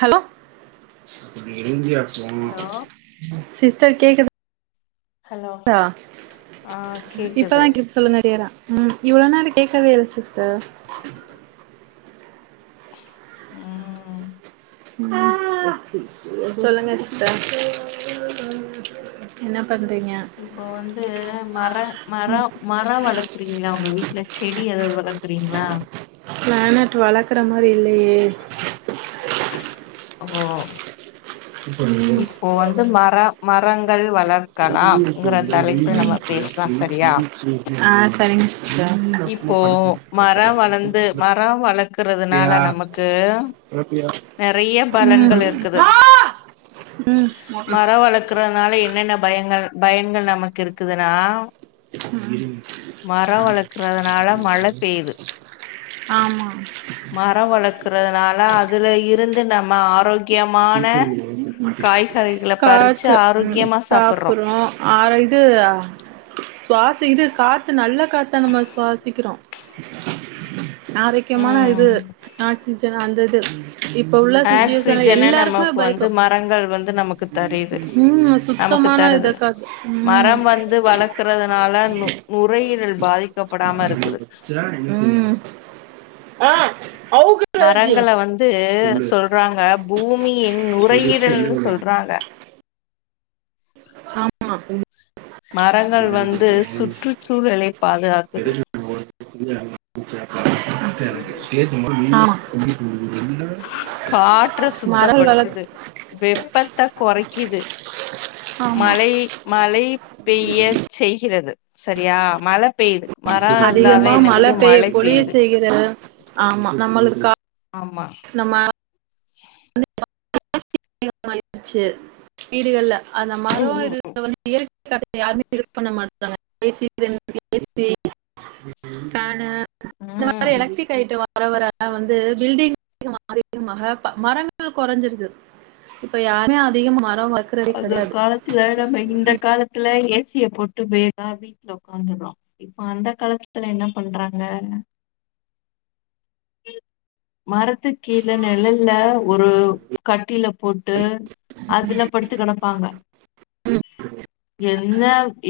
Hello hello sister கேக்கு hello க ஆ கேக்குது இப்பதான் கெ சொல்லு நறையறா உம் இவ்ளோ நேரம் கேட்கவேு த உம் ம் சொல்லுங்க சிஸ்டர் என்ன பண்றீங்க இப்போ வந்து மர மரோம் மரம் வளர்க்குறீங்களா உங்க வீட்டல செடி ஏதாது வளர்க்குறீங்களா பிளானட் வளர்க்கறனா மறில்லையே ஓ ம் இப்போ வந்து மரம் மரங்கள் வளர் இருக்கலாம்ங்கிற தலைப்பில் நம்ம பேசாலா சரியா ஆஹ் சரிங் இப்போ மர படுத்து வளந்து படுத்து மரம் வளப் இருக்கறதுனால கெடப்பியா நமக்கு கெடப்பியா நெறைய ம் பலன்கள் இருக்குது ம் மரம் வளர்க்கறதுனால என்னென்ன பயங்கள் பயங்கள் நமக்கு இருக்குதுன்னா மரம் வளர்க்கறதுனால மழை பெய்யுது ஆமா மரம் வளர்க்கறதுனால அதுல இருந்து நம்ம ஆரோக்கிய காய்ச்ச பறிச்சு உம் ஆரோக்கியமா சாப்புட்றோ சாப்பறோ ஆற இது சுவாச இது காத்து நல்லா க்கத்த நம்ம சுவாசிக்கிறோ [inaudible] ஆரோக்கியமான இது ம் ஆக்சிஜன் அந்த [unintelligible] இப்ப உள்ள சுச்சுவேஸன் ஆக்சிஜன எல்லா நமக்கு வந்து மரங்கள் வந்து நமக்கு தெரியுது ம் நமக்கு சுத்தமான இத தருது காத்து ம் மரம் வந்து வளர்க்கறதுனால நு நுரையீரல் பாதிப்பு ம் அவுக்குறதுக்கு மரங்கள வந்து சொல்லு சொல்றாங்க பூமியின் முடிச்சு நுரையீரல்னு சொல்றாங்க ஆமா மரங்கள் வந்து சுற்றுச்சூழலைப் பாதுகாக்குது உம்ம் காற்ற மரல் வளக் சுத்தப்படுத்துது வெப்பத்த கொறைக்குது ஆமா மலை மலை பெய்ய செய்கிறது சரியா மல பெய்யுது மரோ இருந்தாதா அதிகமா மல என்னங்குது பெய்ய மழை பொழிய பெய்யுது செய்கிறது ஆமா நம்மளுக்கா ஆமா ஆயிடுச்சு வீடுகள்ல அந்த மரோ ம் இது வந்து இயற்கை காத்த யாருமே யூஸ் பண்ண மாட்றாங்க [unintelligible] இந்த மாரி ம் எலக்ட்ரிக் ஐட்டம் வாங் வறவர வந்து பில்டிங் அதிகமாகி வர மரங்கள் கொறஞ்சிருது இப்ப யாரையோ அதிகமா மர அந்த காலத்துல நம்ம இந்த இப் காலத்துல ஏசிய போட்டு வேகா வீட்ல ஒக்காந்துறோ இப்ப அந்த காலத்துல என்ன பண்றாங்க மரத் த்து கீழே நிழல்ல ஒரு கட்டில போட்டு அதுல படுத்து கெடப்பாங்க என்ன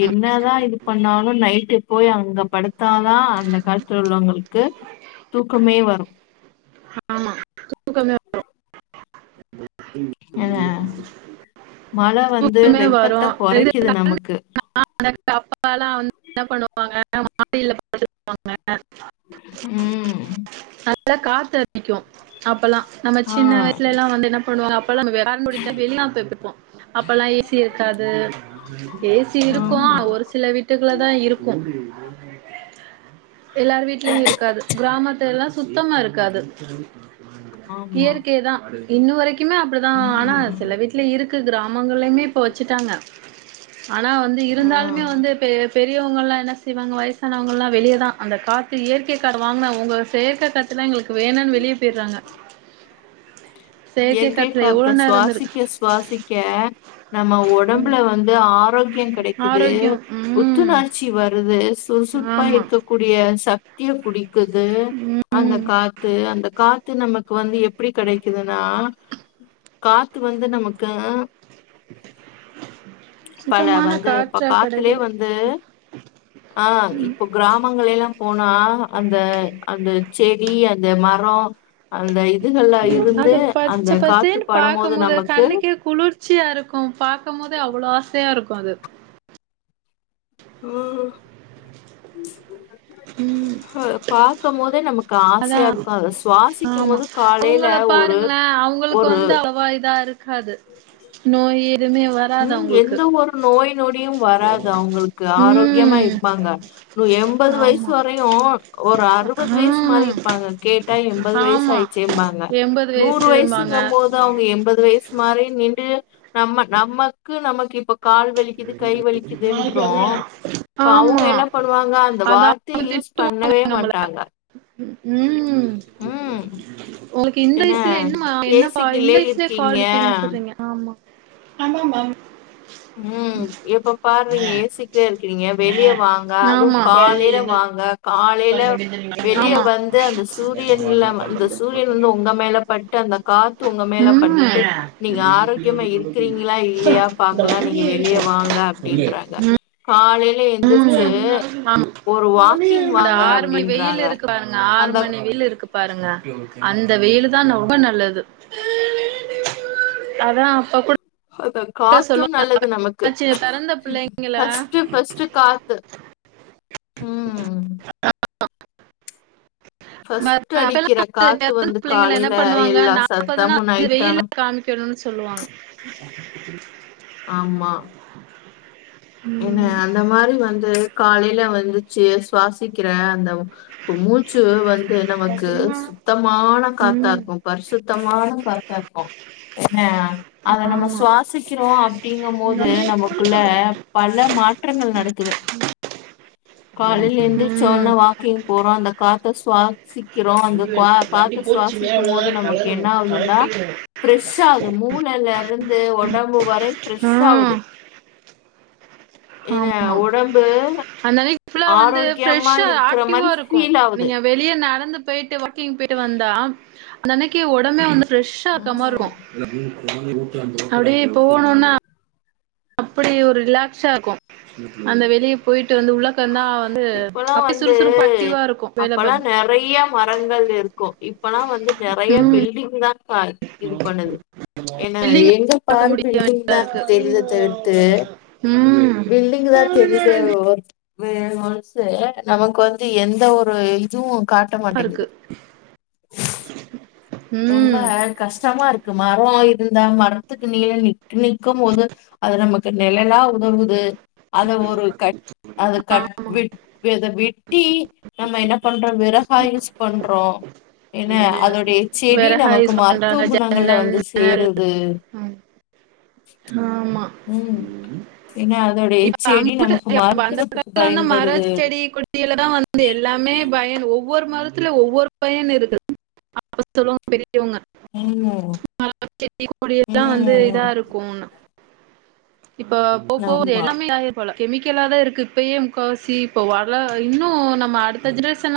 என்னதா இது பண்ணாலோ நைட்டு போய் அங்க படுத்தாதா அந்த காலத்துல உள்ளவுங்குளுக்கு தூக்கமே வரோ ஆமா தூக்கமே வரோ ஏங்க மழ வந்து தூக்கமே வெப்பத்த கொறைக்குது நமக்கு அக்கு அப்பல்லா வந்து என்ன பண்ணுவாங்க மாடில படுப்பாங்க ம் நல்லா காத்து அடிக்கோ அப்பல்லா நம்ம ஆ சின்ன வயசுலலா வந்து என்ன பண்ணுவாங்க அப்பல்லா நம்ம ஃபேன் இருக்காது வெளில போய் படுப்போ அப்பல்லா ஏ சி இருக்காது ஏ சி இருக்கும் ஆமா ஒரு சில வீட்டுக்குல தான் இருக்கும் [unintelligible] எல்லார் வீட்லயேயும் இருக்காது கிராமத்தில எல்லாம் சுத்தமா இருக்காது. ஆமா இயற்கையே தா இன்னுவரை ங்கிமே அப்டிதா ஆனா ம் சில வீட்ல இருக்கு கிராமங்கள்லைமே இப்ப வெச்சிட்டாங்க ஆனா வந்து இருந்தாலுமே ஆ வந்து இப்ப பெரியவங்கல்லா என்ன செய்வாங்க வயசானவங்கல்லா வெளியதா அந்த கா க்கு இயற்கைக்காடு வாங்குனா உங்க செயற்க காத்துல்ல எங்குளுக்கு வேணான் வெளிய போயிறாங்க. இயற்கை காத்த நேரோ இருந்திருக்கு சுவாசிக்க சுவாசிக்க நம்ம ஒடம்புல வந்து ஆரோக் [unintelligible] கெடைக்குது ஆரோக்கியோ ம் புத்துணார்ச்சி வருது சுறுசுறுப்பா ஆமா இருக்ககூடிய சத்திய குடி க்குது அந்த ம் காத்து அந்த கா த்து நமக்கு வந்து எப்பிடி கெடை கிதுனா காத்து வந்து நமக்கு பல சுத்தமான வந்து இப்ப காற்றா காத்துலேயே கெடைக்குது வந்து அ இப்ப கிராமங்களை எல்லா போனா அந்த அந்த செடி அந்த மரோ அந்த இது நல்லாயிர் அத பச்ச பசேன் பாக்கும்மோது அது கண்ணுக்கே குளிர்ச்சியா இருக்கு பாக்கும்மோதே அவ்ளோ ஆசையா இருக்கு ப்பாது ம் அ அ பாக்க போதே நமக்கு அதா ஆசயாருக்கு அத சுவாசிக்கு ஆமா போது காலைல அவங்கள ஒரு பாருங்களே ஒரு அது நோயி உம் எந்த ஒரு நோய் நொடியும் வராது அவுங்களுக்கு ஆரோக்கியமா ம் இருப்பாங்க எம்பது வயசு ஆமா வரயும் ஒரு அறுபது ஆ வயசு மாரி இருப்பாங்க கேட்டா எம்பது வயசு ஆமா ஆயிடுசும்பாங்க எம்பது நூறு வயசும்பாங்க வயசுங்கும் போது அவங்க எம்பது வயசு மாரி நிண்டு நம்ம நமக்கு நமக்கு இப்ப கால் வலிக்குது கை வலிக்குதுன்றோம் இப்ப அவுங்க ஆமா என்ன பண்ணுவாங்க அந்த அதா வார்த்தய அவங்க யூஸ் திட்டுவாங்க பண்ணவே நம்மள மாட்டாங்க ம் உம் உங்களுக்கு இந்த வயசுல என்னமா என்னப்பா இந்த வயசுலயே இருக்கீங்க கால்வலிக்குதுன்னு சொல்றீங்க ஆமா ண்டுவாங்க ம் எப்ப பாரு ஏசிக்குலே இருக்கிறீங்க வெளியே வாங்க அதுவும் ஆமா காலைல வாங்க காலைல வெளிய ஆமா வந்து அந்த சூரியன்ல வந்தந்த சூரியன் வந்து உங்க மேல பட்டு அந்த காத்து உங்க மேல ம் பட்டு நீங்க ஆரோக்கியமா இருக்கிறீங்களா இல்லையா நீங்க வெளியே வாங்க அப்படின்றாங்க காலைல உம் ஆம் அந்த வாங்க ஆறு மணி வெயில் அப்டின்றாங்க இருக்கு பாருங்க ஆறு அந்த மணி வெயில் இருக்கு பாருங்க அந்த வெயிலுதான் ரொம்ப நல்லது அதான் அப்ப கூட அந்த காத்தும் சொல்லுவாங்க நல்லது நமக்கு பெறந்த பிள்ளைங்கள ஃபஸ்டு ஃபஸ்டு காத்து உம் [unintelligible] அடிக்கிற காத்து பெறந்த வந்து பிள்ளைங்கள என்ன காலையில பண்ணுவாங்க எல்லா நாப்பது சத்தமு நாள் நைட் வெயில ஆனா காமிக்கணுனு சொல்லுவாங்க ஆமா என்ன ம் அந்த மாரி வந்து காலைல வந்துச்சு சுவாசிக்கிற அந்த மூச்சு வந்து நமக்கு சுத்தமான காத்தா ம் இருக்கும் பரிசுத்தமான காத் தருக்கும் என்ன அத நம்ம ஆமா சுவாசிக்கிறோ அப்படிங்கும்போது நமக்குள்ள பல்ல மாற்றங்கள் நடக்குது காலைல எந்திரிசோன ம் வாக்கிங் போ புறம் அந்த காத்த ஸ்வா சிக்கிறோம் அந்த வண்டி வ க்வா வண்டி காத்த போச்சு மேல சுவாசிக்கும் அவ்வளோதா போது நமக்கு கலருமு என்ன ஆவுதுன்னா கலட்டிடுமு பிரெஷ்ஷா ஆகு மூளலருந் இது ஒடம்பு வரை ஃப்ரெஷ் ஆ ஆவுது ஆமா அந்தானிக்கு ஃபுல்லா வந்து ஆரோக்கியமா ஃப்ரெஷ்ஷா இருக்கிற ஆக்டிவா மாரி இருக்கும் ஃபீல் ஆகுது நீங்க வெளிய நடந்து பெயிட்டு வாக்கிங் பெயிட்டு வந்தா அந்த அன்னிக்கே உடம்பே வந்து ஃப்ரெஷ்ஷா இருக்க ம் மாருக்கும் அப்டியே போணுனா அப்படி ஒரு ரிலாக்ஸா இருக்கும் அந்த வெளிய போயிட்டு வந்து உள்ளக்கந்தா வந்து இப்பல்லாம் அப்டி வந்து சுறுசுறுப்பு ஆக்டிவா இருக்கு வேல பாக் அப்பல்லாம் நெறைய மரங்கள் இருக்கும் இப்பல்லாம் வந்து நெறைய பில்டிங் தா பார் இது பண்ணுது ஏன்னா பில்டிங் எங்க பாக்க பாரு முடிய பில்டிங் வேண்டியதா தா இருக்கு தெரிதே தவிர்த்து ம் பில்டிங் தா தெரிதே வேறு ஒன்சூ நமக்கு வந்து எந்த ஒரு இதுவும் காட்ட இருக்கு மாட்டேங்குது ரொம்ப ம் கஷ்டமா இருக்கு மரம் இருந்தா மரத்துக்கு நீல நிக் நிக்கும் போது அது நமக்கு நிலலா உதவுது அத ஒரு கட் அத கட் விட் அத வெட்டி நம்ம என்ன பண்றோம் விறகாய் யூஸ் பண்றோம் என்ன அதோடைய செடி விறகா நமக்கு யூஸ் மருத்துவ பண்றாங்க குணங்கள்ல ஜன்னல் வந்து நிழல் சேருது ஆமா ம் ஏன்னா அதோடைய இப்ப செடி நமக்கு மருத்துவத்துக்கு [unintelligible] மர பயன்படுது செடி கொடிலா வந்து எல்லாமே பயன் ஒவ்வொரு மர த்துல ஒவ்வொரு பயன் இருக் கு [unintelligible] இவுங்க ம் [unintelligible] செடி கொடிலாம் வந்து ம் இதா இருக்கும்ணு இப்ப போ போவ ஆமா எல்லாமே போல கெமிக்கலா தான் இருக்கு இப்பயே முக்காவாசி இப்ப வள இன்னும் நம்ம அடுத்த ஜெரேஷனா